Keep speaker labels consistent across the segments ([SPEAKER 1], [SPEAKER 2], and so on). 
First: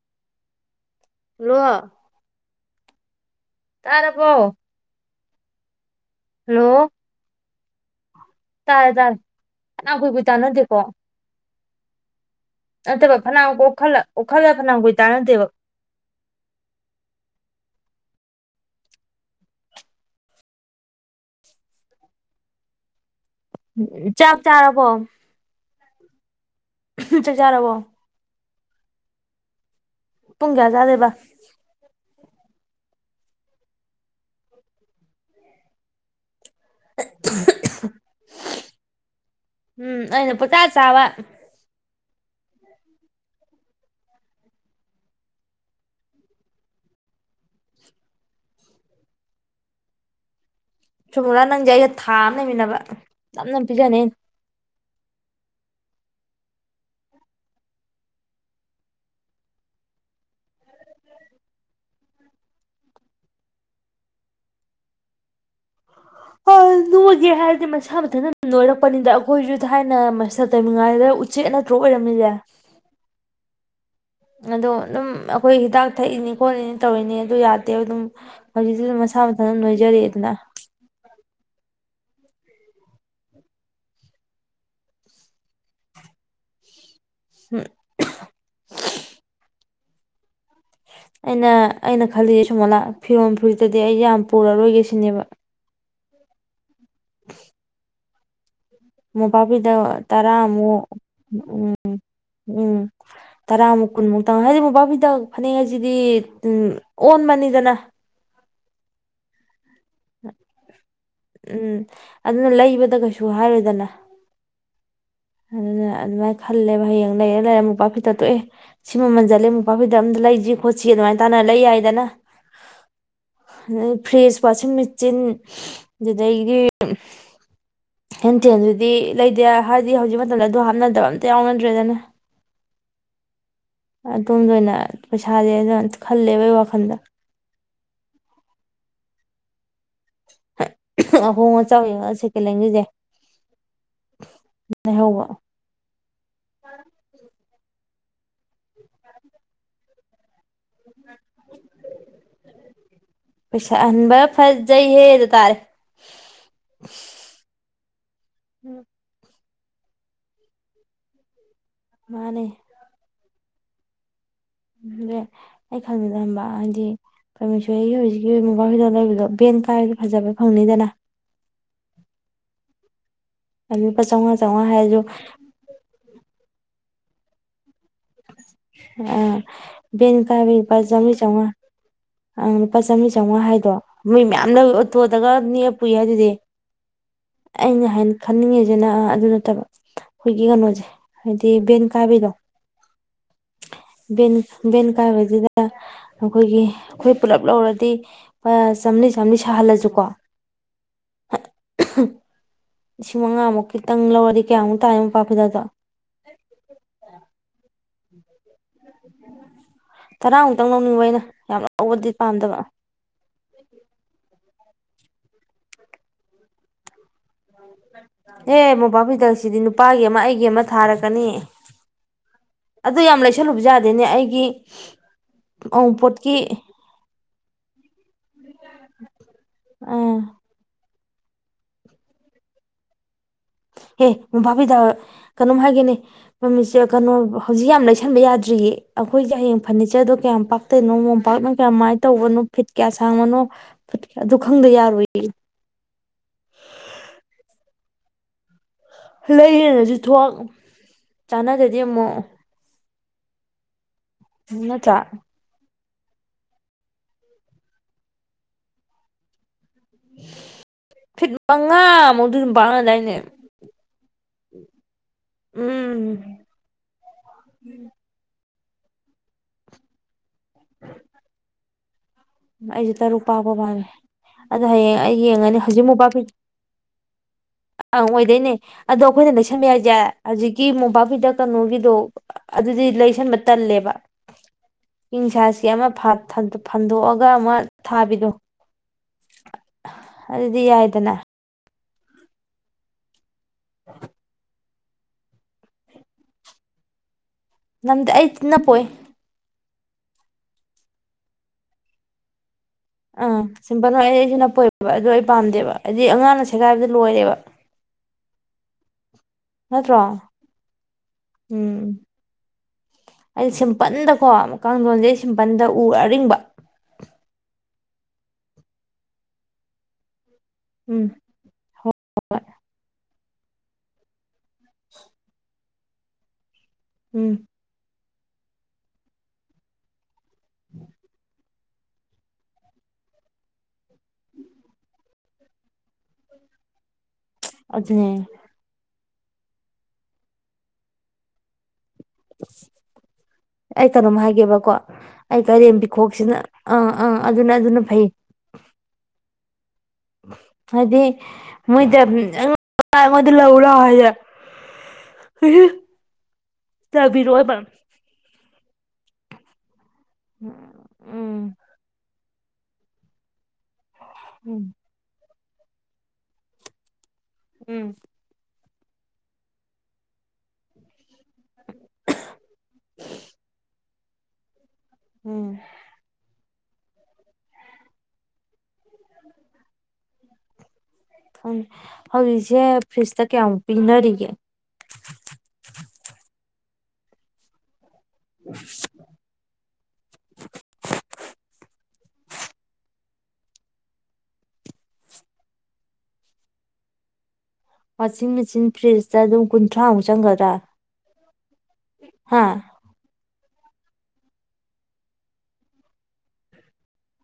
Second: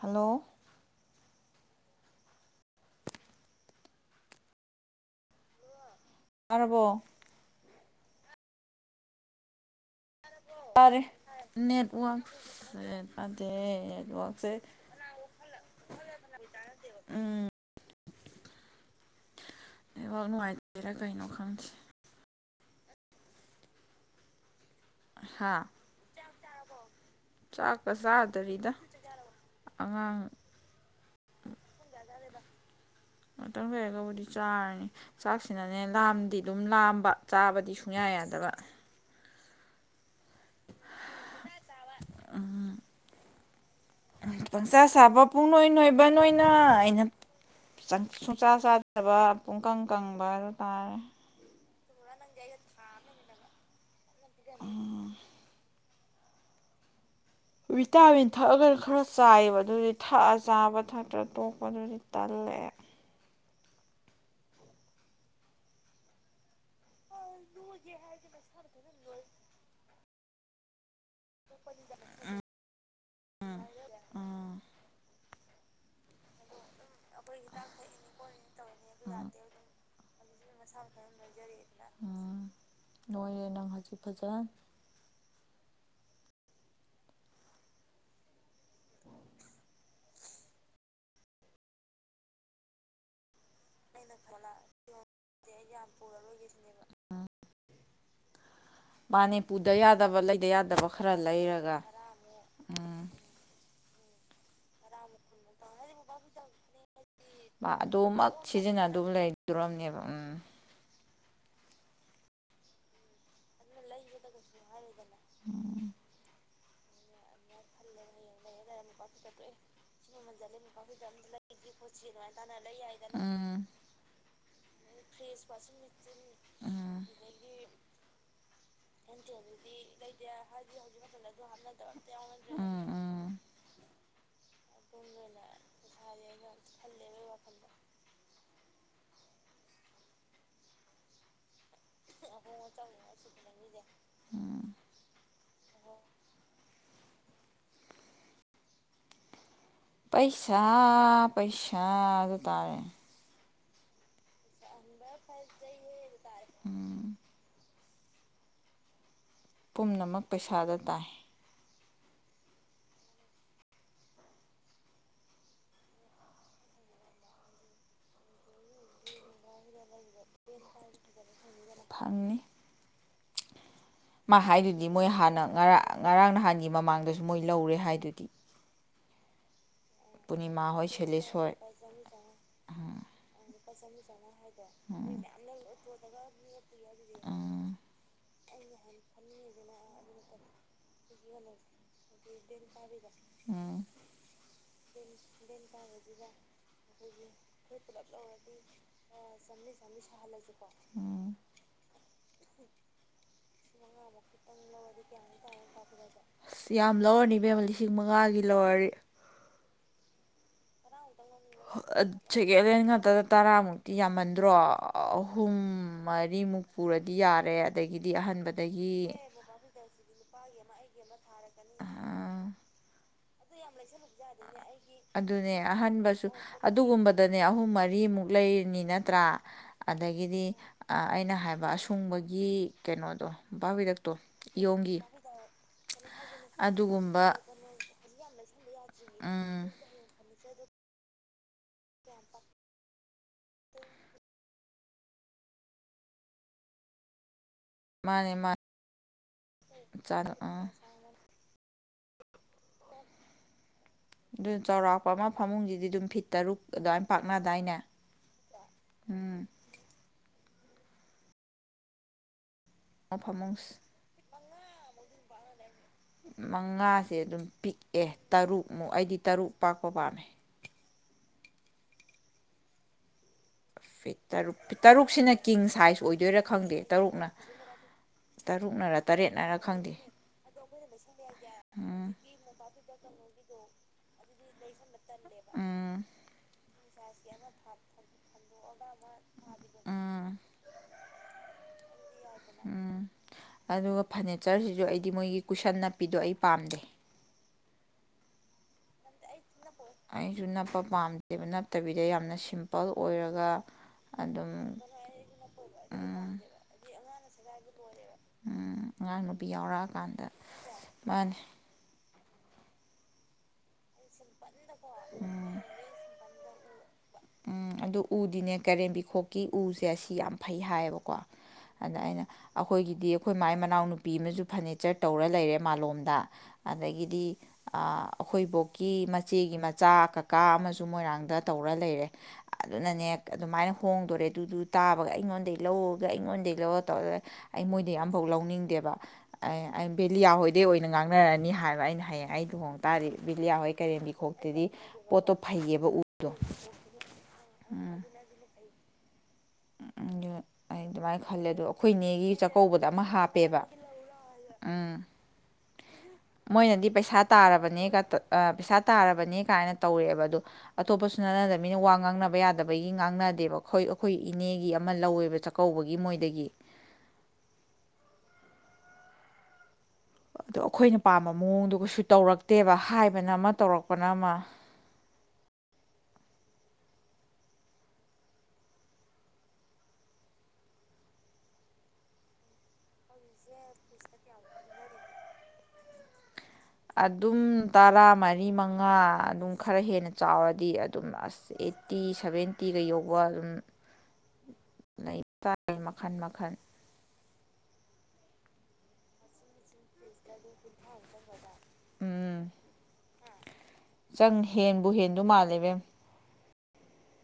[SPEAKER 1] Hello
[SPEAKER 2] hello ꯇꯥꯔꯕꯣ hello
[SPEAKER 1] ꯇꯥꯔꯕꯣ
[SPEAKER 2] ꯇꯥꯔꯦ ꯇꯥꯔꯦ ꯐꯥꯅꯝ ꯀꯨꯏ ꯀꯨꯏ ꯇꯅꯗꯤꯀꯣ
[SPEAKER 1] ꯅꯦꯠ ꯋꯥ
[SPEAKER 2] ꯅꯠꯇꯕ ꯐꯅꯝ ꯀꯣꯛꯈꯜꯂ ꯑꯣꯈꯜꯂ ꯐꯅꯝ ꯀꯨꯏ ꯇꯥꯅꯇꯦꯕ
[SPEAKER 1] ꯎꯝ ꯅꯦꯠ ꯋꯥꯛ ꯅꯨꯡꯉꯥꯏ ꯇ꯭ꯔꯤꯔꯥ ꯀꯩꯅꯣ ꯈꯪꯗꯦ
[SPEAKER 2] ꯎꯝ ꯎꯝ ꯆꯥꯛ ꯆꯥꯔꯕꯣ
[SPEAKER 1] ꯑꯥ
[SPEAKER 2] ꯎꯝꯍ ꯆꯥꯛ ꯆꯥꯔꯕꯣ
[SPEAKER 1] ꯇ꯭ꯔꯤꯗ
[SPEAKER 2] ꯄꯨꯡ ꯀꯌꯥ ꯆꯗꯩꯕ
[SPEAKER 1] ꯆꯗꯩꯕ ꯉꯇꯪ ꯂꯩꯔꯒꯕꯨꯗꯤ ꯆꯥꯔꯅꯤ ꯆꯥꯛꯁꯤꯅꯅꯦ ꯂꯥꯝꯗꯤ ꯗꯨꯝ ꯂꯥꯝꯕ ꯆꯥꯕꯗꯤ ꯁꯨꯡꯌꯥ ꯌꯥꯗꯕ
[SPEAKER 2] ꯎꯝ ꯑꯩꯅ ꯄꯨꯆꯥ ꯆꯥꯕ
[SPEAKER 1] ꯆꯥꯕ ꯎꯝ ꯄꯪꯆꯥ ꯆꯥꯕ ꯄꯨꯡ ꯅꯣꯏ ꯅꯣꯏꯕ ꯅꯣꯏꯅ ꯑꯩꯅ ꯆꯪ ꯁꯨꯡꯆꯥ ꯆꯥꯗꯕ ꯄꯨꯡꯀꯪ ꯀꯪꯕꯗꯣ
[SPEAKER 2] ꯆꯨꯃꯨꯔ ꯅꯪꯖꯦ ꯑꯩꯒ ꯊꯥ ꯑꯝ ꯂꯩꯃꯤꯟꯅꯕ ꯅꯝ ꯅꯝ ꯄꯤꯖꯅꯦ ꯑꯩꯅ
[SPEAKER 1] ꯎꯝ ꯚꯤꯇꯥꯃꯤꯟ ꯊꯛꯑꯒꯅ ꯈꯔ ꯆꯥꯏꯕ ꯑꯗꯨꯒꯤ ꯊꯛꯑ ꯆꯥꯕ ꯊꯛꯇ꯭ꯔ ꯇꯣꯛꯄꯗꯨꯗꯤ ꯇꯜꯂꯦ
[SPEAKER 2] ꯑꯥ ꯅꯣꯏ ꯒꯦ ꯍꯥꯏꯔꯗꯤ ꯃꯁꯥ ꯃꯊꯟꯅ ꯅꯣꯏꯔꯛꯄꯅꯤꯗ ꯑꯈꯣꯏꯁꯨ ꯊꯥꯏ ꯅ ꯃꯥꯁꯇꯔ ꯇꯝꯃꯤꯉꯥꯏꯗ ꯎ ꯆ‌ꯦꯛ ꯅꯠꯇ꯭ꯔꯣ ꯑꯣꯏꯔꯝꯃꯤꯖꯦ
[SPEAKER 1] ꯎꯝ
[SPEAKER 2] ꯑꯗꯣ ꯑꯗꯨꯝ ꯑꯈꯣꯏ ꯍꯤꯗꯥꯛ ꯊꯛꯏꯅꯤ ꯈꯣꯠꯂꯤꯅꯤ ꯇꯧꯔꯤꯅꯦ ꯑꯗꯨ ꯌꯥꯗꯦ ꯑꯗꯨꯝ ꯍꯧꯖꯤꯛꯇꯤ ꯑꯗꯨꯝ ꯃꯁꯥ ꯃꯊꯟ ꯅꯣꯏꯖꯔꯛꯑꯦ ꯗꯅ
[SPEAKER 1] ꯅꯣꯏꯖꯔꯦꯑꯦꯗꯅ ꯎꯝ ꯅꯣꯏꯔꯦ ꯅꯪ ꯍꯧꯖꯤꯛ ꯐꯖꯅ
[SPEAKER 2] [unintelligible] ꯑꯩꯅ ꯑꯩꯅ ꯈꯜꯂꯤꯌꯦ ꯁꯨꯋꯥꯅꯥ ꯐꯤꯔꯣꯝ ꯔꯣꯏꯇꯗꯤ ꯑꯩ ꯌꯥꯝ ꯄꯨꯔꯔꯣꯏꯒꯦ ꯁꯤꯅꯦꯕ
[SPEAKER 1] ꯄꯨꯔꯔꯣꯏꯒꯦ ꯁꯤꯅꯦꯕ ꯃꯥꯅꯦ ꯄꯨꯗ
[SPEAKER 2] ꯃꯣꯝꯄꯥꯛꯄꯤꯗꯛ
[SPEAKER 1] ꯌꯥꯗꯕ ꯂꯩꯗ
[SPEAKER 2] ꯇꯔꯥꯃꯨꯛ
[SPEAKER 1] ꯌꯥꯗꯕ ꯈꯔ
[SPEAKER 2] ꯎꯝ
[SPEAKER 1] ꯂꯩꯔꯒ
[SPEAKER 2] ꯎꯝ ꯇꯔꯥꯃꯨꯛ ꯀꯨꯟꯃꯨꯛꯇꯪ ꯍꯥꯏꯗꯤ ꯃꯣꯝꯄꯛꯐꯤꯗꯛ ꯐꯅꯦꯛ ꯍꯥꯏꯁꯤꯗꯤ ꯎꯝ ꯑꯣꯟꯕꯅꯤꯗꯅ
[SPEAKER 1] ꯑꯗꯨꯃꯛ ꯁꯤꯖꯤꯟꯅ ꯑꯗꯨꯝ ꯂꯩꯗꯔꯣꯝꯅꯦ
[SPEAKER 2] [unintelligible] ꯎꯝ ꯑꯗꯨꯅ ꯂꯩꯕꯗ ꯀꯩꯁꯨ ꯍꯥꯏꯔꯣꯏꯗꯅ ꯑꯗꯨꯅ ꯑꯗꯨꯃꯥꯏ ꯈꯟ ꯈꯜꯂꯦꯕ ꯍꯌꯦꯡ ꯂꯩꯔ ꯂꯩꯔ ꯃꯣꯟꯄꯥꯛ ꯐꯤꯗꯛ ꯇꯣ ꯑꯦ ꯁꯤ ꯃꯥꯃꯜ ꯆꯠꯂꯦ ꯃꯣꯟꯄꯛ ꯐꯤꯗꯛ ꯑꯝꯇ ꯂꯩꯁꯤ ꯈꯣꯠꯁꯤ ꯑꯗꯨꯃꯥꯏꯅ ꯇꯥꯅ ꯂꯩ ꯌꯥꯏꯗꯅ
[SPEAKER 1] ꯎꯝ
[SPEAKER 2] ꯑꯗꯩ ꯐ꯭ꯔꯤꯖ ꯋꯥꯆꯤꯟ ꯃꯦꯆꯤꯟ ꯑꯗꯨꯗꯩꯩꯒꯤ
[SPEAKER 1] ꯎꯝ
[SPEAKER 2] ꯍꯦꯟꯊꯦꯟꯗꯨꯗꯤ
[SPEAKER 1] ꯅꯪꯁꯨ
[SPEAKER 2] ꯂꯩꯗꯦ ꯌꯥ
[SPEAKER 1] ꯑꯗꯨꯗꯤ
[SPEAKER 2] ꯍꯥꯏ ꯍꯧꯖꯤꯛ
[SPEAKER 1] ꯂꯩꯇꯦ
[SPEAKER 2] ꯃꯇꯝꯗ ꯑꯗꯨ
[SPEAKER 1] ꯍꯥꯏꯗꯤ ꯍꯧꯖꯤꯛ
[SPEAKER 2] ꯍꯥꯞꯅꯗꯕ ꯑꯝꯇ
[SPEAKER 1] ꯃꯇꯝꯗ ꯑꯗꯨ ꯍꯥꯞꯅꯗꯕ
[SPEAKER 2] ꯌꯥꯎꯅꯗ꯭ꯔꯦꯗꯅ
[SPEAKER 1] ꯑꯝꯇ ꯌꯥꯎꯅꯗ꯭ꯔꯦ ꯎꯝ ꯎꯝ
[SPEAKER 2] ꯑꯗꯣꯝꯗ ꯑꯣꯏꯅ ꯄꯩꯁꯥꯁꯦ ꯑꯩꯅ ꯈꯜꯂꯦꯕ ꯑꯩ ꯋꯥꯈꯜꯗ꯫ ꯑꯍꯣꯡ ꯑꯆꯥꯎ ꯌꯦꯡꯂꯒ ꯁꯦꯀꯦꯂꯦꯟꯒꯤꯁꯦ ꯂꯩꯍꯧꯕ
[SPEAKER 1] ꯄꯩꯁ ꯄꯩꯁꯥ ꯄꯩꯁꯥ ꯑꯗꯨ ꯇꯥꯔꯦ
[SPEAKER 2] ꯄꯩꯁꯥ ꯑꯍꯟꯕ ꯐꯖꯩꯍꯦꯗꯨ ꯇꯥꯔꯦ꯫
[SPEAKER 1] ꯎꯝ꯫
[SPEAKER 2] [unintelligible]
[SPEAKER 1] ꯄꯨꯝꯅꯃꯛ ꯄꯩꯁꯥꯗ ꯇꯥꯏ
[SPEAKER 2] ꯃꯥꯅꯦ꯫ ꯎꯔꯦ ꯑꯩꯅ ꯈꯟꯕꯗ ꯈꯡꯕꯔ꯭ ꯍꯥꯏꯗꯤ ꯄꯔꯃꯦꯁꯣꯔꯤꯒ ꯍꯧꯖꯤꯛꯀꯤ ꯔꯤꯕ ꯃꯣꯟꯄꯥꯛ ꯐꯤꯗꯛ ꯂꯩꯕꯗꯣ ꯕꯦꯟ ꯀꯥꯏꯔꯗꯤ ꯐꯖꯕ ꯐꯪꯅꯤꯗꯅ꯫
[SPEAKER 1] ꯐꯪꯅꯤꯗꯅ ꯐꯪꯅꯤ꯫
[SPEAKER 2] ꯑꯗꯨ ꯂꯨꯄꯥ ꯆꯥꯝꯃꯉꯥ
[SPEAKER 1] ꯃꯥ
[SPEAKER 2] ꯆꯥꯝꯃꯉꯥ
[SPEAKER 1] ꯍꯥꯏꯗꯨꯗꯤ
[SPEAKER 2] ꯍꯥꯏꯔꯁꯨ
[SPEAKER 1] ꯃꯣꯏ ꯍꯥꯟꯅ ꯉꯔꯥꯡ ꯉꯔꯥꯡ ꯅꯥꯍꯥꯟ ꯒꯤ ꯃꯃꯥꯡꯗꯁꯨ ꯃꯣꯏ ꯂꯧꯔꯦ ꯍꯥꯏꯗꯨꯗꯤ
[SPEAKER 2] ꯑꯥ ꯚꯦꯟ ꯀꯥꯏꯕꯩ
[SPEAKER 1] ꯄꯨꯔꯅꯤꯃꯥ
[SPEAKER 2] ꯂꯨꯄꯥ
[SPEAKER 1] ꯍꯣꯏ
[SPEAKER 2] ꯆꯥꯝꯃꯔꯤ
[SPEAKER 1] ꯁꯦꯂꯤꯁ
[SPEAKER 2] ꯆꯧꯉꯥ
[SPEAKER 1] ꯍꯣꯏ
[SPEAKER 2] ꯑꯪ ꯂꯨꯄꯥ ꯆꯥꯝꯃꯔꯤ ꯆꯧꯉꯥ ꯍꯥꯏꯗꯣ ꯃꯣꯏ ꯃꯌꯥꯝꯅꯒ ꯑꯣꯇꯣꯗꯒ ꯅꯦꯛꯑꯒ ꯄꯨꯏ ꯍꯥꯏꯗꯨꯗꯤ
[SPEAKER 1] ꯎꯝ
[SPEAKER 2] ꯑꯩꯅ ꯍꯥꯟ ꯈꯟꯅꯤꯡꯉꯤꯁꯤꯅ ꯑꯗꯨ ꯅꯠꯇꯕ ꯑꯩꯈꯣꯏꯒꯤ ꯀꯩꯅꯣꯁꯦ ꯍꯥꯏꯗꯤ ꯚꯦꯟ ꯀꯥꯏꯕꯩꯗꯣ
[SPEAKER 1] ꯎꯝ
[SPEAKER 2] ꯕꯦꯟ ꯀꯥꯏꯕꯁꯤꯗ ꯑꯩꯈꯣꯏꯒꯤ ꯑꯩꯈꯣꯏ ꯄꯨꯂꯞ ꯂꯧꯔꯗꯤ ꯂꯨꯞ ꯆꯥꯝꯔꯤ ꯆꯥꯝꯔꯤ ꯁꯥꯍꯜꯂꯁꯤꯀꯣ ꯂꯤꯁꯤꯡ ꯃꯉꯥꯃꯨꯛ ꯈꯤꯇꯪ ꯂꯧꯔꯗꯤ ꯀꯌꯥꯃꯨꯛ ꯇꯥꯏꯅꯤ ꯃꯣꯟꯄꯥꯛ ꯐꯤꯗꯥꯛꯇꯣ
[SPEAKER 1] ꯑꯁ ꯌꯥꯝ ꯂꯧꯔꯅꯤ ꯏꯕꯦꯝꯃ ꯂꯤꯁꯤꯡ ꯃꯉꯥꯒꯤ ꯂꯧꯔꯔꯤ
[SPEAKER 2] ꯇꯔꯥꯃꯨꯛꯇꯪ ꯂꯧꯅꯤꯡꯕ ꯑꯩꯅ꯫ ꯌꯥꯝ ꯂꯧꯕꯗꯤ ꯄꯥꯝꯗꯕ
[SPEAKER 1] ꯁꯦꯀꯦꯟꯍꯦꯟ ꯉꯛꯇꯗ ꯇꯔꯥꯃꯨꯛꯇꯤ ꯌꯥꯝꯃꯟꯗ꯭ꯔꯣ꯫ ꯑꯍꯨꯝ ꯃꯔꯤꯃꯨꯛ ꯄꯨꯔꯗꯤ ꯌꯥ
[SPEAKER 2] ꯑꯦ ꯃꯣꯟꯄꯥꯛ ꯐꯤꯗꯥꯛꯁꯤꯗꯤ ꯅꯨꯄꯥꯒꯤ ꯑꯃ ꯑꯩꯒꯤ ꯑꯃ ꯊꯥꯔꯛꯀꯅꯤ
[SPEAKER 1] ꯑꯥ
[SPEAKER 2] ꯑꯗꯨ ꯌꯥꯝ ꯂꯩꯁꯤꯜꯂꯨꯕꯁꯨ
[SPEAKER 1] ꯑꯗꯨꯅꯦ ꯑꯍꯟꯕꯁꯨ
[SPEAKER 2] ꯑꯎꯟꯄꯣꯠꯀꯤ
[SPEAKER 1] ꯑꯗꯨꯒꯨꯝꯕꯗꯅꯦ ꯑꯍꯨꯝ ꯃꯔꯤ ꯔꯤꯃꯨ ꯂꯩꯔꯤꯅꯤ ꯅꯠꯇ꯭ꯔꯥ
[SPEAKER 2] ꯑꯥ
[SPEAKER 1] ꯑꯗꯒꯤꯗꯤ ꯑꯩꯅ ꯍꯥꯏꯕ ꯑꯁꯨꯡꯕꯒꯤ ꯀꯩꯅꯣꯗꯣ
[SPEAKER 2] ꯍꯦ
[SPEAKER 1] ꯃꯣꯝꯄꯥꯛꯄꯤꯔꯛꯇꯣ
[SPEAKER 2] ꯃꯣꯄꯥꯛ ꯐꯤꯗꯛ
[SPEAKER 1] ꯏꯌꯣꯡꯒꯤ
[SPEAKER 2] ꯀꯩꯅꯣꯝ ꯍꯥꯏꯒꯦꯅꯦ ꯃꯃꯤꯁꯦ ꯀꯩꯅꯣ
[SPEAKER 1] ꯑꯗꯨꯒꯨꯝꯕ
[SPEAKER 2] ꯍꯧꯖꯤꯛ ꯌꯥꯝ ꯂꯩ ꯁꯟꯕ ꯌꯥꯗ꯭ꯔꯤꯌꯦ ꯑꯩꯈꯣꯏꯒꯤ ꯍꯌꯦꯡ
[SPEAKER 1] ꯎꯝ
[SPEAKER 2] ꯐꯔꯅꯤꯆꯔꯗꯣ ꯀꯌꯥꯝ ꯄꯥꯛ ꯀꯩꯅꯣ ꯃꯣꯝꯄꯥꯛꯅ ꯀꯌꯥꯃꯥꯏꯅ ꯇꯧꯕꯅꯣ ꯐꯤꯠ ꯀꯌꯥ ꯁꯥꯡꯕꯅꯣ ꯑꯗꯨ ꯈꯪꯗ ꯌꯥꯔꯣꯏꯌꯦ
[SPEAKER 1] ꯃꯥꯅꯦ ꯃꯥꯅꯦ
[SPEAKER 2] ꯂꯩꯌꯦꯅꯁꯨ ꯊꯣꯛ ꯆꯥꯟꯅꯗꯦ ꯗꯩꯩꯃꯨꯛ
[SPEAKER 1] ꯑꯗꯨ
[SPEAKER 2] ꯅꯠꯇ꯭ꯔꯥ
[SPEAKER 1] ꯆꯥꯎꯔꯥꯛꯄ ꯑꯃ ꯐꯃꯨꯡꯖꯤꯗꯤ ꯑꯗꯨꯝ ꯐꯤꯠ ꯇꯔꯨꯛ ꯑꯗꯨꯃꯥꯏ ꯄꯥꯛꯅꯗꯥꯏꯅꯦ ꯎꯝ
[SPEAKER 2] ꯐꯤꯠ ꯃꯉꯥ ꯃꯨꯛꯇꯤ ꯄꯛꯅꯥꯗꯥꯏꯅꯦ
[SPEAKER 1] ꯐꯃꯨꯡ ꯃꯉꯥꯁꯦ ꯑꯗꯨꯝ ꯄꯤꯛꯑꯦ ꯇꯔꯨꯛ ꯑꯩꯗꯤ ꯇꯔꯨꯛ ꯄꯥꯛꯄ ꯄꯥꯝꯃꯦ
[SPEAKER 2] ꯑꯩꯖꯤ ꯇꯔꯨꯛ ꯄꯥꯛ ꯑꯣ ꯃꯥꯅꯦ
[SPEAKER 1] ꯐꯤꯠ ꯇꯔꯨꯛ
[SPEAKER 2] ꯑꯗꯣ ꯍꯌꯦꯡ ꯑꯩ
[SPEAKER 1] ꯇꯔꯨꯛꯁꯤꯅ
[SPEAKER 2] ꯌꯦꯡꯉꯅꯤ
[SPEAKER 1] ꯀꯤꯡ
[SPEAKER 2] ꯍꯧꯖꯤꯛ
[SPEAKER 1] ꯁꯥꯏꯖ
[SPEAKER 2] ꯃꯣꯝꯄꯥꯛꯄꯤ
[SPEAKER 1] ꯑꯣꯏꯗꯣꯏꯔꯥ ꯈꯪꯗꯦ ꯇꯔꯨꯛꯅ
[SPEAKER 2] ꯑꯪ ꯑꯣꯏꯗꯣꯏꯅꯦ
[SPEAKER 1] ꯇꯔꯨꯛꯅꯔ
[SPEAKER 2] ꯑꯗꯣ ꯑꯈꯣꯏꯅ
[SPEAKER 1] ꯇꯔꯦꯠꯅꯔ
[SPEAKER 2] ꯂꯩꯁꯟꯕ
[SPEAKER 1] ꯈꯪꯗꯦ
[SPEAKER 2] ꯍꯥꯏꯁꯦ ꯍꯧꯖꯤꯛꯀꯤ ꯃꯣꯝꯄꯥꯛꯄꯤꯗ ꯀꯩꯅꯣꯒꯤꯗꯣ ꯑꯗꯨꯗꯤ ꯂꯩꯁꯟꯕ ꯇꯜꯂꯦꯕ ꯏꯟꯖꯥꯁꯤ ꯑꯃ
[SPEAKER 1] ꯎꯝ
[SPEAKER 2] ꯐꯟꯗꯣꯛꯑꯒ ꯑꯃ ꯊꯥꯕꯤꯗꯨꯣ
[SPEAKER 1] ꯎꯝ
[SPEAKER 2] ꯑꯗꯨꯗꯤ ꯌꯥꯏꯗꯅ
[SPEAKER 1] ꯎꯝ ꯑꯗꯨꯒ ꯐꯔꯅꯤꯆꯔꯁꯤ ꯑꯗꯨꯗꯣ ꯑꯩꯗꯤ ꯃꯣꯏꯒꯤ ꯀꯨꯏꯁꯟ ꯅꯥꯞꯄꯤꯗꯣ ꯑꯩ ꯄꯥꯝꯗꯦ
[SPEAKER 2] ꯅꯝꯗꯦ ꯑꯩꯗꯤ ꯅꯞꯄꯣꯏ
[SPEAKER 1] ꯑꯩꯁꯨ ꯅꯞꯄ ꯄꯥꯝꯗꯦꯕ ꯅꯞꯠꯇꯕꯤꯗ ꯌꯥꯝꯅ ꯁꯤꯝ
[SPEAKER 2] ꯑꯥ ꯁꯤꯝꯄꯜ ꯅꯣꯏ ꯑꯩ ꯑꯩꯁꯨ ꯅꯄꯣꯏꯕ ꯑꯗꯨ ꯑꯩ ꯄꯥꯝꯗꯦꯕ ꯍꯥꯏꯗꯤ ꯑꯉꯥꯡꯅ ꯁꯦꯒꯥꯏꯕꯗ ꯂꯣꯏꯔꯦꯕ
[SPEAKER 1] ꯎꯝ ꯑꯉꯥꯡ ꯅꯨꯄꯤ
[SPEAKER 2] ꯅꯠꯇ꯭ꯔꯣ
[SPEAKER 1] ꯌꯥꯎꯔꯛꯑꯀꯥꯟꯗ ꯃꯥꯅꯤ
[SPEAKER 2] ꯎꯝ ꯑꯩ ꯁꯤꯝ ꯁꯤꯄꯟꯗꯀꯣ ꯀꯥꯡꯊꯣꯟꯁꯦ ꯁꯤꯝꯄꯟꯗ ꯎ ꯑꯔꯤꯡꯕ
[SPEAKER 1] ꯎꯝ ꯑꯗꯨ ꯎꯗꯤꯅꯦ ꯀꯥꯔꯦꯝꯕꯤꯈꯣꯛꯀꯤ ꯎꯁꯦ ꯑꯁꯤ ꯌꯥꯝ ꯐꯩ
[SPEAKER 2] ꯎꯝ
[SPEAKER 1] ꯍꯥꯏꯌꯦꯕꯀꯣ
[SPEAKER 2] ꯍꯣꯏ
[SPEAKER 1] ꯑꯗ ꯑꯩꯅ ꯑꯈꯣꯏꯒꯤꯗꯤ ꯑꯈꯣꯏ ꯃꯥꯏ ꯃꯅꯥꯎ ꯅꯨꯄꯤ ꯑꯃꯁꯨ ꯐꯔꯅꯤꯆꯔ ꯇꯧꯔ ꯂꯩꯔꯦ ꯃꯥꯂꯣꯝꯗ ꯑꯗꯒꯤꯗꯤ
[SPEAKER 2] ꯎꯝ
[SPEAKER 1] ꯑꯑ ꯑꯈꯣꯏꯕꯨꯣꯛ ꯀꯤ ꯃꯆꯦꯒꯤ ꯃꯆꯥ ꯀꯛ ꯀꯥ ꯑꯃꯁꯨ ꯃꯣꯏꯔꯥꯡꯗ ꯇꯧꯔ ꯂꯩꯔꯦ ꯑꯗꯨꯅꯅꯦ ꯑꯗꯨꯃꯥꯏꯅ ꯍꯣꯡꯗꯣꯔꯦ ꯑꯗꯨꯗꯨ ꯇꯥꯕꯒ ꯑꯩꯉꯣꯟꯗꯩ ꯂꯧ ꯑꯗꯨ ꯑꯩꯉꯣꯟꯗꯩ ꯂꯧꯔ ꯇꯧꯔ ꯑꯩ ꯃꯣꯏꯗꯒꯤ
[SPEAKER 2] ꯑꯗꯨꯅꯦ
[SPEAKER 1] ꯑꯃꯕꯨꯛ ꯂꯧꯅꯤꯡꯗꯦꯕ ꯑꯦ ꯑꯩ ꯕꯦꯂꯤ ꯌꯥꯍꯣꯏꯗꯩ ꯑꯣꯏꯅ ꯉꯥꯡꯅꯔꯅꯤ ꯍꯥꯏꯕ ꯑꯩꯅ ꯍꯦ ꯍ ꯂꯨꯍꯣꯡ ꯇꯥ ꯕꯤꯂꯤꯌꯥ ꯍꯣꯏ
[SPEAKER 2] ꯑꯩ
[SPEAKER 1] ꯀꯔꯦꯝꯕꯤ
[SPEAKER 2] ꯀꯩꯅꯣꯝ
[SPEAKER 1] ꯈꯣꯛꯇꯗꯤ
[SPEAKER 2] ꯍꯥꯏꯒꯦꯕꯀꯣ
[SPEAKER 1] ꯄꯣꯠꯇꯣ
[SPEAKER 2] ꯑꯩ ꯀꯩꯔꯦꯝ
[SPEAKER 1] ꯐꯩꯌꯦꯕ ꯎꯗꯣ
[SPEAKER 2] ꯄꯤꯈꯣꯛꯁꯤꯅ ꯑꯥ ꯑꯥ ꯑꯗꯨꯅ ꯑꯗꯨꯅ ꯐꯩ
[SPEAKER 1] ꯑꯗꯨ ꯑꯩ
[SPEAKER 2] ꯍꯥꯏꯗꯤ
[SPEAKER 1] ꯑꯗꯨꯃꯥꯏꯅ ꯈꯜꯂꯦ ꯑꯗꯣ
[SPEAKER 2] ꯃꯣꯏꯗ
[SPEAKER 1] ꯑꯩꯈꯣꯏꯅꯦꯒꯤ ꯆꯥꯛꯀꯧꯕꯗ ꯑꯃ
[SPEAKER 2] ꯑꯩꯉꯣꯟꯗ ꯂꯧ
[SPEAKER 1] ꯍꯥꯞꯄꯦꯕ
[SPEAKER 2] ꯂꯥꯎ ꯍꯥꯏꯗ
[SPEAKER 1] ꯎꯝ ꯃꯣꯏꯅꯗꯤ ꯄꯩꯁꯥ
[SPEAKER 2] ꯇꯥꯕꯤꯔꯛꯑꯣꯏꯕ
[SPEAKER 1] ꯇꯥꯔꯕꯅꯦꯒ ꯄꯩꯁꯥ ꯇꯥꯔꯕꯅꯤ ꯀꯥꯏꯅ ꯇꯧꯔꯛꯦꯕ ꯑꯗꯨꯣ ꯑꯇꯣꯞꯄꯁꯨ
[SPEAKER 2] ꯎꯝ
[SPEAKER 1] ꯅꯅꯗꯕ ꯃꯤꯅ ꯋꯥ ꯉꯥꯡꯅꯕ ꯌꯥꯗꯕꯒꯤ ꯉꯥꯡꯅꯗꯦꯕ ꯑꯩꯏ ꯑꯩꯈꯣꯏ
[SPEAKER 2] ꯎꯝ
[SPEAKER 1] ꯏꯅꯦꯒꯤ ꯑꯃ ꯂꯧꯋꯦꯕ ꯆꯠ ꯀꯧꯕꯒꯤ ꯃꯣꯏꯗꯒꯤ
[SPEAKER 2] ꯎꯝ
[SPEAKER 1] ꯑꯗꯣ ꯑꯈꯣꯏꯅ ꯄꯥꯝꯕ ꯃꯑꯣꯡꯗꯨ ꯀꯩꯁꯨ ꯇꯧꯔꯛꯇꯦꯕ ꯍꯥꯏꯕꯅ ꯑꯃ ꯇꯧꯔꯛꯄꯅ ꯑꯃ
[SPEAKER 2] ꯎꯝ [unintelligible] ꯍꯧꯖꯤꯛꯁꯦ ꯐ꯭ꯔꯤꯖꯇ ꯀꯌꯥꯃꯨꯛ ꯄꯤꯅꯔꯤꯒꯦ
[SPEAKER 1] ꯑꯗꯨꯝ ꯇꯔꯥ ꯃꯔꯤ ꯃꯉꯥ ꯑꯗꯨꯝ ꯈꯔ ꯍꯦꯟꯅ ꯆꯥꯎꯔꯗꯤ ꯑꯗꯨꯝ ꯑꯁ ꯑꯦ ꯐꯤꯇꯤ ꯁꯚꯦꯟꯇꯤꯒ ꯌꯧꯕ ꯑꯗꯨꯝ ꯂꯩꯕ ꯇꯥꯔꯦ ꯃꯈꯜ ꯃꯈꯜ
[SPEAKER 2] ꯋꯥꯁꯤꯡ ꯃꯦꯆꯤꯟ ꯐ꯭ꯔꯤꯖꯗ ꯑꯗꯨꯝ ꯀꯨꯟꯊ꯭ꯔꯥꯃꯨꯛ ꯆꯪꯒꯗ꯭ꯔꯥ
[SPEAKER 1] ꯎꯝ
[SPEAKER 2] ꯍꯥ
[SPEAKER 1] ꯆꯪ ꯍꯦꯟꯕꯨ ꯍꯦꯟꯗꯨ ꯃꯥꯜꯂꯦꯕꯦꯝ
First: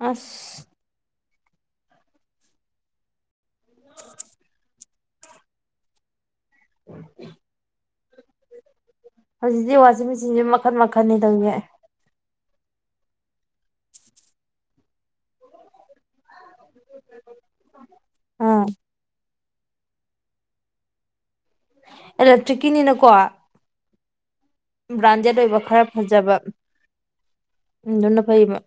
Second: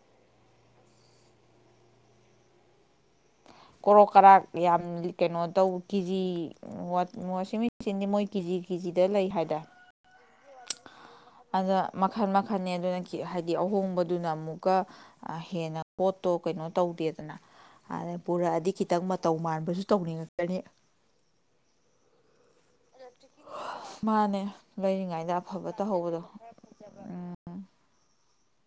[SPEAKER 2] ꯑꯁ
[SPEAKER 1] ꯀꯣꯔꯣꯛ ꯀꯔꯥꯛ ꯌꯥꯝ ꯀꯩꯅꯣ ꯇꯧ ꯀꯦꯖꯤ ꯋꯥ ꯃꯣꯁꯃꯤ ꯁꯤꯟꯗꯤꯃꯣꯏ ꯀ ꯖꯤꯒꯒꯤ
[SPEAKER 2] ꯍꯧꯖꯤꯗꯤ ꯋꯥꯁꯤꯁꯤ ꯃꯛ ꯐꯃꯛ
[SPEAKER 1] ꯑꯗ ꯃꯈꯜ ꯃꯈꯥ ꯐꯅꯦ ꯑꯗꯨꯅ ꯀꯤ ꯍꯥꯏꯗꯤ ꯑꯍꯣꯡꯕꯗꯨꯅ ꯑꯃꯨꯛꯀ ꯍꯦꯟꯅ ꯄꯣꯠꯇꯣ ꯀꯩꯅꯣ ꯇꯧꯗꯦꯗꯅ ꯑꯗ
[SPEAKER 2] ꯑꯥ
[SPEAKER 1] ꯄꯨꯔꯛꯑꯗꯤ ꯈꯤꯇꯪ ꯇꯧ ꯃꯥꯟꯕꯁꯨ ꯇꯧꯅꯤꯡꯉꯛꯀꯅꯤ
[SPEAKER 2] [unintelligible] ꯇ꯭ꯔꯤꯛꯀꯤꯅꯤꯅꯀꯣ
[SPEAKER 1] ꯃꯥꯅꯦ ꯂꯩꯔꯤꯉꯩꯗ
[SPEAKER 2] ꯕ꯭ꯔꯥꯟꯗꯦꯠ ꯑꯣꯏꯕ
[SPEAKER 1] ꯑꯐꯕ
[SPEAKER 2] ꯈꯔ
[SPEAKER 1] ꯇꯧꯍꯧꯕꯗꯣ
[SPEAKER 2] ꯐꯖꯕ
[SPEAKER 1] ꯎꯝ
[SPEAKER 2] ꯑꯗꯨꯅ ꯐꯩꯕ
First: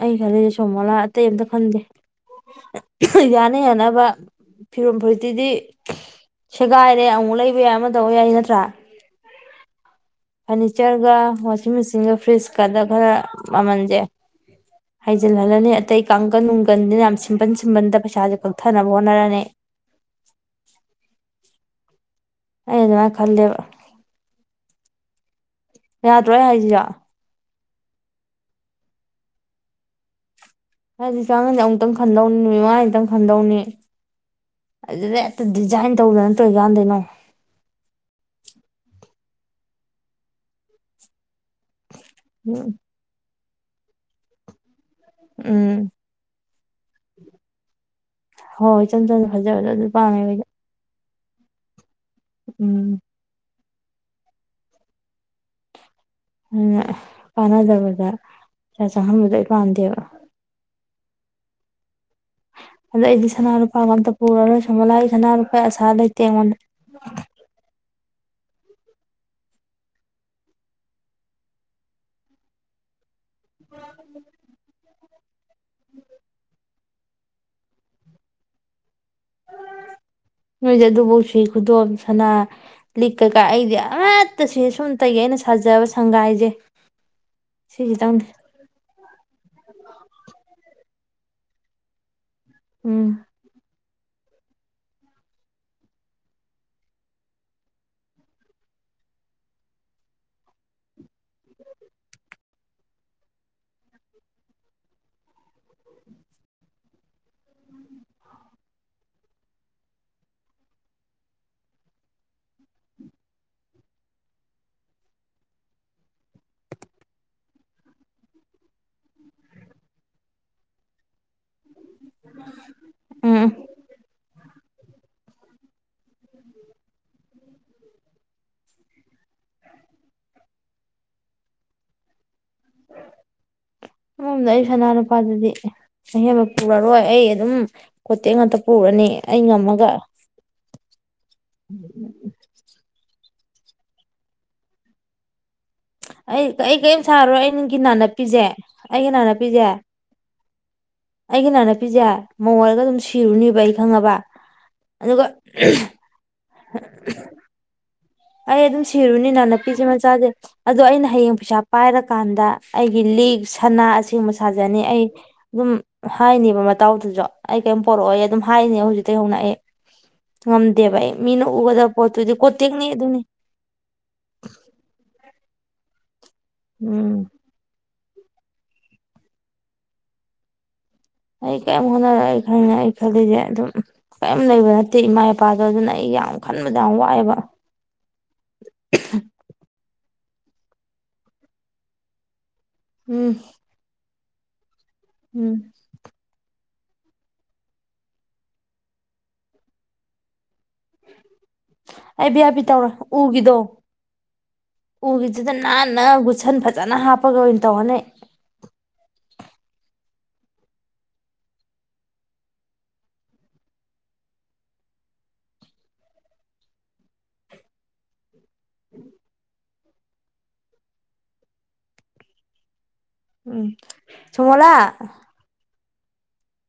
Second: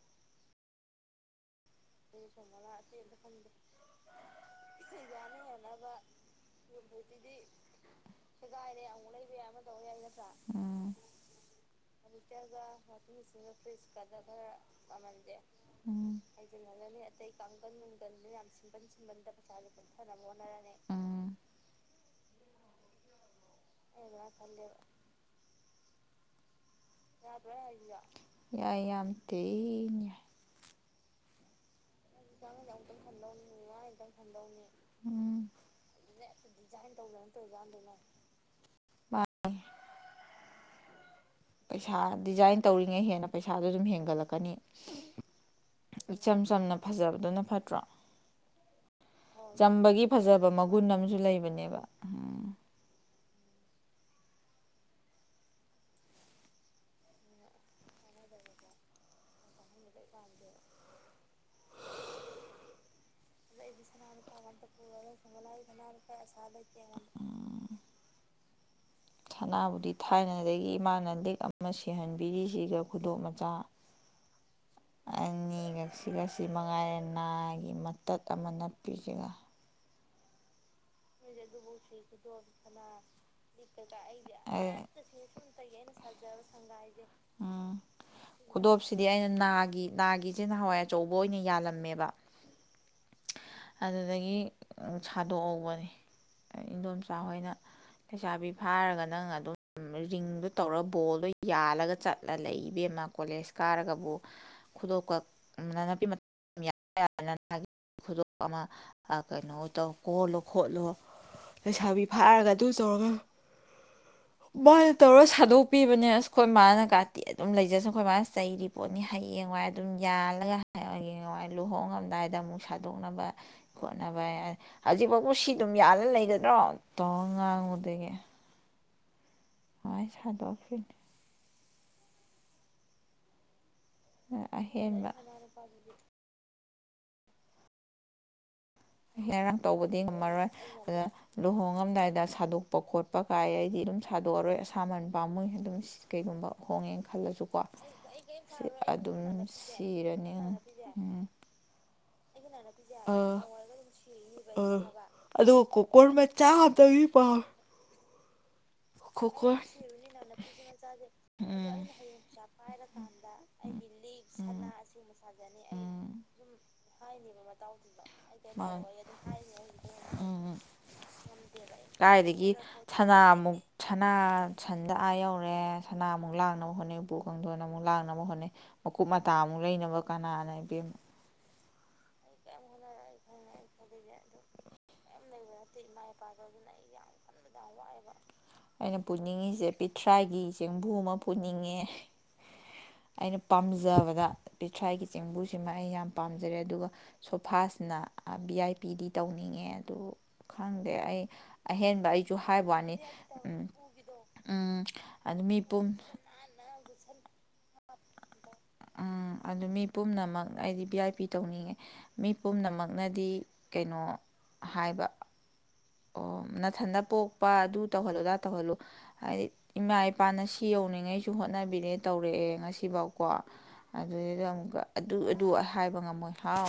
[SPEAKER 2] ꯑꯩ ꯈꯜꯂꯤꯁꯦ ꯁꯣ ꯃꯣꯂꯥ ꯑꯇꯩ ꯑꯝꯇ ꯈꯟꯗꯦ [unintelligible] ꯌꯥꯅꯥ ꯌꯥꯅꯕ ꯐꯤꯔꯣꯜ ꯐꯨꯔꯤꯠꯇꯨꯗꯤ ꯁꯦꯒꯥꯏꯔꯦ ꯑꯃꯨꯛ ꯂꯩꯕ ꯌꯥꯏ ꯑꯃ ꯇꯧꯕ ꯌꯥꯏ ꯅꯠꯇ꯭ꯔꯥ
[SPEAKER 1] ꯎꯝ
[SPEAKER 2] ꯐꯔꯅꯤꯆꯔꯒ ꯋꯥꯁꯤꯡ ꯃꯦꯆꯤꯟꯒ ꯐ꯭ꯔꯤꯖꯀꯗ ꯈꯔ ꯃꯃꯜꯁꯦ ꯍꯥꯏꯖꯤꯜꯍꯜꯂꯅꯤ ꯑꯇꯩ
[SPEAKER 1] ꯎꯝ
[SPEAKER 2] ꯀꯥꯡꯒꯟ ꯅꯨꯡꯒꯟꯖꯦ ꯌꯥꯝ ꯁꯤꯝꯄꯟ ꯁꯤꯝꯄꯟꯗ ꯄꯩꯁꯥꯁꯦ ꯀꯛꯊꯅꯕ ꯍꯣꯠꯅꯔꯅꯤ ꯑꯩ
[SPEAKER 1] ꯎꯝ
[SPEAKER 2] ꯑꯩ ꯑꯗꯨꯃꯥꯏꯅ ꯈꯜꯂꯦꯕ
[SPEAKER 1] ꯑꯩ ꯑꯗꯨꯃꯥꯏꯅ ꯈꯜꯂꯦꯕ
[SPEAKER 2] ꯌꯥꯗ꯭ꯔꯣ ꯑꯩ ꯍꯥꯏꯖꯤꯖꯨ
[SPEAKER 1] [unintelligible] ꯌꯥꯏ ꯌꯥꯝ ꯊꯤ ꯌꯥꯏ
[SPEAKER 2] [unintelligible] ꯇꯪ ꯈꯟꯗꯧꯅꯤ ꯅꯨꯃꯤꯠ ꯃꯉꯥꯅꯤꯇꯩ ꯈꯟꯗꯧꯅꯤ ꯑꯗꯨꯗ ꯍꯦꯛꯇ
[SPEAKER 1] ꯎꯝ
[SPEAKER 2] ꯗꯤꯖꯥꯏꯟ ꯇꯧꯗꯅ ꯇꯧꯏ ꯀꯩ ꯀꯥꯟꯗꯏꯅꯣ
[SPEAKER 1] [inaudible] ꯄꯩꯁꯥ ꯗꯤꯖꯥꯏꯟ ꯇꯧꯔꯤꯉꯩ ꯍꯦꯟꯅ ꯄꯩꯁꯥꯗꯣ ꯁꯨꯝ ꯍꯦꯟꯒꯠꯂꯛꯀꯅꯤ
[SPEAKER 2] ꯎꯝ
[SPEAKER 1] [unintelligible] ꯐꯖꯕꯗꯨꯅ ꯐꯠꯇ꯭ꯔꯣ
[SPEAKER 2] ꯍꯣꯏ ꯍ ꯏꯆꯝ ꯆꯝꯁ ꯐꯖꯕꯗꯣ ꯑꯗꯨ
[SPEAKER 1] ꯆꯝꯕꯒꯤ
[SPEAKER 2] ꯄꯥꯝꯃꯦ ꯑꯩꯗ
[SPEAKER 1] ꯐꯖꯕ ꯃꯒꯨꯟ ꯑꯃꯁꯨ ꯂꯩꯕꯅꯦꯕ
[SPEAKER 2] ꯎꯝ ꯑꯗꯨꯅ ꯀꯥꯟꯅꯗꯕꯗ ꯄꯩꯥꯁꯥ ꯆꯪꯍꯟꯕꯗꯣ ꯑꯩ ꯄꯥꯝꯗꯦꯕ ꯑꯗꯣ ꯑꯩꯗꯤ ꯁꯅꯥ ꯂꯨꯄꯥꯒ ꯑꯝꯇ ꯄꯨꯔꯔꯣꯏ ꯁꯣꯃꯣꯂꯥ ꯁꯥꯅ ꯂꯨꯄꯥ ꯑꯁꯥ ꯂꯩꯇꯦ ꯑꯩꯉꯣꯟꯗ
[SPEAKER 1] ꯁꯅꯥꯕꯨꯗꯤ ꯊꯥꯏꯅꯗꯒꯤ ꯏꯃꯥꯅ ꯂꯤꯛ ꯑꯃ ꯁꯤꯍꯟꯕꯤꯔꯤꯁꯤꯒ ꯈꯨꯗꯣꯞ ꯃ ꯃꯆꯥ ꯑꯅꯤꯒꯛꯁꯤꯒ ꯁꯤ ꯃꯉꯥꯏꯔꯦ ꯅꯥꯒꯤ ꯃꯇꯠ ꯑꯃ ꯅꯞꯄꯤꯖꯤ
[SPEAKER 2] [unintelligible]
[SPEAKER 1] ꯅꯣꯏꯗꯤ ꯑꯗꯨꯐꯧ
[SPEAKER 2] ꯈꯨꯗꯣꯞ
[SPEAKER 1] ꯁꯤ
[SPEAKER 2] ꯁꯅꯥ
[SPEAKER 1] ꯈꯨꯗꯣꯞ ꯁꯥꯅꯥ
[SPEAKER 2] ꯂꯤꯛ ꯀꯩꯀꯥ
[SPEAKER 1] ꯂꯤꯛ
[SPEAKER 2] ꯑꯩꯗꯤ
[SPEAKER 1] ꯀꯩꯀꯥ ꯑꯩꯗꯤ
[SPEAKER 2] ꯑꯃꯠꯇ ꯁꯨꯏ
[SPEAKER 1] ꯑꯃꯠꯇꯁꯨ
[SPEAKER 2] ꯁꯨꯝꯇꯒꯤ ꯑꯩꯅ
[SPEAKER 1] ꯁꯨꯞꯇꯒꯤ
[SPEAKER 2] ꯁꯥꯖꯕ
[SPEAKER 1] ꯑꯩꯅ ꯁꯥꯖꯕ
[SPEAKER 2] ꯁꯪꯒꯥꯏꯁꯦ
[SPEAKER 1] ꯁꯪꯒꯥꯏꯁꯦ ꯎꯝ
[SPEAKER 2] ꯁꯤꯈꯤꯇꯪꯅꯤ
[SPEAKER 1] ꯈꯨꯗꯣꯞꯁꯤꯗꯤ ꯑꯩꯅ ꯅꯥꯒꯤ ꯅꯥꯒꯤꯁꯤ ꯅꯍꯥꯋꯥꯏ ꯑꯆꯧꯕ ꯑꯣꯏꯅ ꯌꯥꯜꯂꯝꯃꯦꯕ
[SPEAKER 2] ꯎꯝ
[SPEAKER 1] ꯑꯗꯨꯗꯒꯤ ꯁꯥꯗꯣꯛꯍꯧꯕꯅꯤ ꯏꯗꯣꯝꯆꯥꯍꯣꯏꯅ ꯂꯩꯩꯁꯥꯕꯤ ꯐꯥꯔꯒ ꯅꯪ ꯑꯗꯨꯝ ꯔꯤꯡꯗꯣ ꯇꯧꯔꯒ ꯕꯣꯜꯗꯣ ꯌꯥꯜꯂꯒ ꯆꯠꯂ ꯂꯩ ꯏꯕꯦꯝꯃ ꯀꯣꯂꯦꯖ ꯀꯥꯔꯒꯕꯨ ꯈꯨꯗꯣꯀꯅꯅꯄꯤ ꯒꯤ ꯈꯨꯗꯣ ꯑꯃ ꯀꯩꯅꯣ ꯇꯧ ꯀꯣꯜꯂꯣ ꯈꯣꯠꯂꯣ ꯂꯩꯁꯥꯕꯤ ꯐꯥꯔꯒ ꯑꯗꯨ ꯇꯧꯔꯒ ꯃꯥꯅ ꯇꯧꯔ ꯁꯥꯗꯣꯛꯄꯤꯕꯅꯦ ꯑꯁ ꯑꯩꯈꯣꯏ ꯃꯥꯅ ꯀꯥꯇꯤ ꯑꯗꯨꯝ ꯂꯩꯖꯁ ꯑꯩꯈꯣꯏ ꯃꯥꯅ ꯆꯩꯔꯤ ꯄꯣꯠꯅꯤ ꯍꯌꯦꯡꯋꯥꯏ ꯑꯗꯨꯝ ꯌꯥꯜꯂꯒꯏ ꯂꯨꯍꯣꯡꯉꯝꯗꯥꯏꯗ ꯑꯃꯨꯛ ꯁꯥꯗꯣꯛꯅꯕ
[SPEAKER 2] ꯎꯝ ꯎꯝ
[SPEAKER 1] ꯈꯣꯠꯅꯕ ꯍꯧꯖꯤꯛꯐꯥꯎ ꯎꯁꯤꯗ ꯌꯥꯅ ꯂꯩꯒꯗ꯭ꯔꯣ ꯇꯧ ꯉꯥꯡꯉꯨꯗꯒꯤ ꯍ ꯁꯗꯣꯛ ꯐ
[SPEAKER 2] ꯎꯝ ꯎꯝꯗ ꯑꯩ ꯁꯅꯥ
[SPEAKER 1] ꯑꯍꯦꯟꯕ
[SPEAKER 2] ꯅꯨꯄꯥꯗꯨꯗꯤ ꯑꯍꯦꯝꯃꯛ ꯄꯨꯔꯔꯣꯏ ꯑꯩ ꯑꯗꯨꯝ ꯈꯣꯠꯇꯦ ꯉꯥꯛꯇ ꯄꯨꯔꯅꯤ ꯑꯩ
[SPEAKER 1] ꯍꯦꯔꯥꯡ
[SPEAKER 2] ꯉꯝꯃꯒ
[SPEAKER 1] ꯇꯧꯕꯗꯤ ꯉꯝꯃꯔꯣꯏ ꯑꯗꯨꯗ ꯂꯨꯍꯣꯡꯉꯝꯗꯥꯏꯗ ꯁꯥꯗꯣꯛꯄ ꯈꯣꯠꯄ ꯀꯥꯏ ꯑꯩꯗꯤ ꯑꯗꯨꯝ ꯁꯥꯗꯣꯛꯑꯔꯣꯏ ꯑꯁꯥꯃꯟ ꯄꯥꯝꯃꯣꯏ ꯑꯗꯨꯝ
[SPEAKER 2] ꯑꯩ
[SPEAKER 1] ꯀꯩꯒꯨꯝꯕ
[SPEAKER 2] ꯑꯩ
[SPEAKER 1] ꯍꯣꯡꯉꯦ
[SPEAKER 2] ꯀꯔꯤꯝ ꯁꯥꯔꯣꯏ
[SPEAKER 1] ꯈꯜꯂꯁꯨꯀꯣ
[SPEAKER 2] ꯑꯩꯒꯤ ꯅꯥꯅꯞꯄꯤꯁꯦ
[SPEAKER 1] ꯑꯗꯨꯝ ꯁꯤꯔꯅꯤ ꯁꯤꯏ
[SPEAKER 2] ꯑꯩꯅꯅ ꯄꯤꯤꯁꯦ ꯃꯉꯣꯟꯜꯗꯒ ꯑꯗꯨꯝ ꯁꯤꯔꯨꯅꯦꯕ ꯑꯩ ꯈꯪꯉꯕ ꯑꯗꯨꯒ
[SPEAKER 1] ꯆꯥ ꯇꯕꯤ ꯄꯥ
[SPEAKER 2] ꯑꯩ ꯑꯗꯨꯝ ꯁꯤꯔꯨꯅꯤꯅ ꯅꯨꯄꯤꯁꯦ ꯃꯆꯥꯁꯦ ꯑꯗꯣ ꯑꯩꯅ ꯍꯌꯦꯡ ꯄꯩꯁꯥ ꯄꯥꯏꯔꯀꯥꯟꯗ ꯑꯩꯒꯤ ꯂꯤꯛ ꯁꯅꯥ ꯑꯁꯦꯡꯕ ꯁꯥꯖꯅꯤ ꯑꯩ ꯑꯗꯨꯝ
[SPEAKER 1] ꯎꯝ
[SPEAKER 2] ꯍꯥꯏꯅꯦꯕ ꯃꯇꯥꯎꯗꯨꯁꯨ ꯑꯩ ꯀꯔꯤꯝ ꯄꯣꯔꯛꯑꯣ ꯑꯩ ꯑꯗꯨꯝ ꯍꯥꯏꯅꯤ
[SPEAKER 1] ꯎꯝ
[SPEAKER 2] ꯍꯧꯖꯤꯛꯇ ꯍꯧꯅ ꯑꯩ
[SPEAKER 1] ꯎꯝ
[SPEAKER 2] ꯉꯝꯗꯦꯕ ꯑꯩ ꯃꯤꯅ ꯎꯒꯗꯕ ꯄꯣꯠꯇꯨꯗꯤ ꯀꯣꯠꯇꯦꯛꯅꯤ
[SPEAKER 1] ꯁꯒꯥꯃꯨꯛ ꯁꯅꯥ ꯁꯟꯗ ꯑꯥ ꯌꯧꯔꯦꯅꯥ ꯑ ꯑꯃꯨꯛ ꯂꯪꯅ ꯍꯅ ꯣ
[SPEAKER 2] ꯎꯝ
[SPEAKER 1] ꯀꯥꯡꯗꯅ ꯑꯃꯨꯛ ꯂꯪꯅ ꯍꯣꯠꯅꯩ ꯃꯀꯨꯨꯞ ꯃꯇ ꯑꯃꯨꯛ ꯂꯩꯅꯕ ꯀꯅꯥꯅ
[SPEAKER 2] ꯑꯩ ꯀ ꯍꯣꯠꯅꯔꯛ ꯑꯩ ꯈꯅꯤ ꯑꯩ ꯈꯜꯂꯤꯁꯦ ꯑꯗꯨꯝ ꯀꯔꯤꯝ ꯂꯩꯕ ꯅꯠꯇꯦ ꯏꯃꯥ ꯏꯄꯥꯗꯣ ꯑꯗꯨꯅ ꯑꯩ ꯌꯥꯝ ꯈꯟꯕꯗ ꯌꯥꯝ ꯋꯥꯏꯑꯦꯕ
[SPEAKER 1] ꯄꯤꯊ꯭ꯔꯥꯒꯤ ꯆꯦꯡꯕꯨ ꯑꯃ ꯄꯨꯅꯤꯡꯉꯦ
[SPEAKER 2] ꯎꯝ
[SPEAKER 1] ꯑꯩꯅ ꯄꯥꯝꯖꯕꯗ ꯄꯤꯊ꯭ꯔꯥꯏꯒꯤ
[SPEAKER 2] ꯎꯝ
[SPEAKER 1] ꯆꯦꯡꯕꯨꯁꯤꯃ ꯑꯩ ꯌꯥꯝꯅ ꯄꯥꯝꯖꯔꯦ ꯑꯗꯨꯒ ꯁꯣꯐꯥꯁꯤꯅ ꯚ ꯑꯥꯏ ꯄꯤꯗꯤ ꯇꯧꯅꯤꯡꯉꯦ ꯑꯗꯨ ꯈꯪꯗꯦ ꯑꯩ ꯑꯍꯦꯟꯕ
[SPEAKER 2] ꯑꯩ
[SPEAKER 1] ꯑꯩꯁꯨ
[SPEAKER 2] ꯚꯤ ꯑꯥꯏ ꯄꯤ
[SPEAKER 1] ꯍꯥꯏꯕ
[SPEAKER 2] ꯇꯧꯔꯦ
[SPEAKER 1] ꯋꯥꯅꯤ
[SPEAKER 2] ꯎꯒꯤꯗꯣ
[SPEAKER 1] ꯎꯝ ꯎꯝ ꯑꯗꯨ
[SPEAKER 2] ꯎꯒꯤꯗꯨꯗ
[SPEAKER 1] ꯃꯤꯄꯨꯝ
[SPEAKER 2] ꯅꯥꯟꯅ ꯒꯨꯠꯁꯟ ꯐꯖꯅ ꯍꯥꯞꯄꯒ ꯑꯣꯏꯅ ꯇꯧꯔꯅꯤ
[SPEAKER 1] ꯎꯝ ꯑꯗꯨ ꯃꯤ ꯄꯨꯝꯅꯃꯛ ꯑꯩꯗꯤ ꯚꯤ ꯑꯥꯏ ꯄꯤ ꯇꯧꯅꯤꯡꯉꯦ ꯃꯤ ꯄꯨꯝꯅꯃꯛꯅꯗꯤ ꯀꯩꯅꯣ ꯍꯥꯏꯕ ꯑꯣ ꯅꯥꯊꯟꯗ ꯄꯣꯛꯄ ꯑꯗꯨ ꯇꯧꯍꯜꯂꯨꯗꯥ ꯇꯧꯍꯜꯂꯨ ꯍꯥꯏꯗꯤ ꯏꯃꯥ ꯏꯄꯥꯅ ꯁꯤ ꯌꯧꯅꯤꯡꯉꯩꯁꯨ ꯍꯣꯠꯅꯕꯤꯔꯦ ꯇꯧꯔꯛꯑꯦ ꯉꯁꯤꯐꯥꯎ ꯀꯣ
[SPEAKER 2] ꯎꯝ
[SPEAKER 1] ꯑꯗꯨꯏꯗ ꯑꯃꯨꯛꯀ ꯑꯗꯨ ꯑꯗꯨ ꯍꯥꯏꯕ ꯉꯝꯃꯣꯏ ꯍꯥꯎ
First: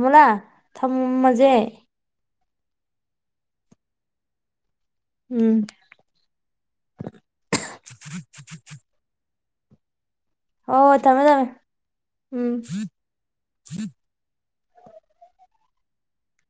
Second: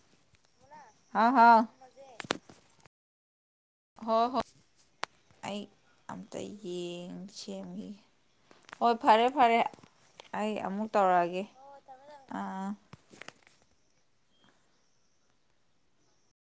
[SPEAKER 2] ꯃꯂ ꯊ
[SPEAKER 1] ꯍꯥꯎ
[SPEAKER 2] ꯃꯖꯦ
[SPEAKER 1] ꯍꯥꯎ ꯍ ꯍꯣꯏ
[SPEAKER 2] ꯎꯝ
[SPEAKER 1] ꯑꯩ ꯑꯝꯇ ꯌꯦꯡ ꯁꯦꯝꯈꯤ ꯍꯣꯏ ꯐꯔꯦ ꯐꯔꯦ ꯑꯩ ꯑꯃꯨꯛ
[SPEAKER 2] ꯑꯣ ꯊꯃꯦ
[SPEAKER 1] ꯇꯧꯔꯛꯑꯒꯦ
[SPEAKER 2] ꯊꯃꯦ
[SPEAKER 1] ꯑꯥ
[SPEAKER 2] ꯎꯝ [inaudible]
[SPEAKER 1] ꯑꯥ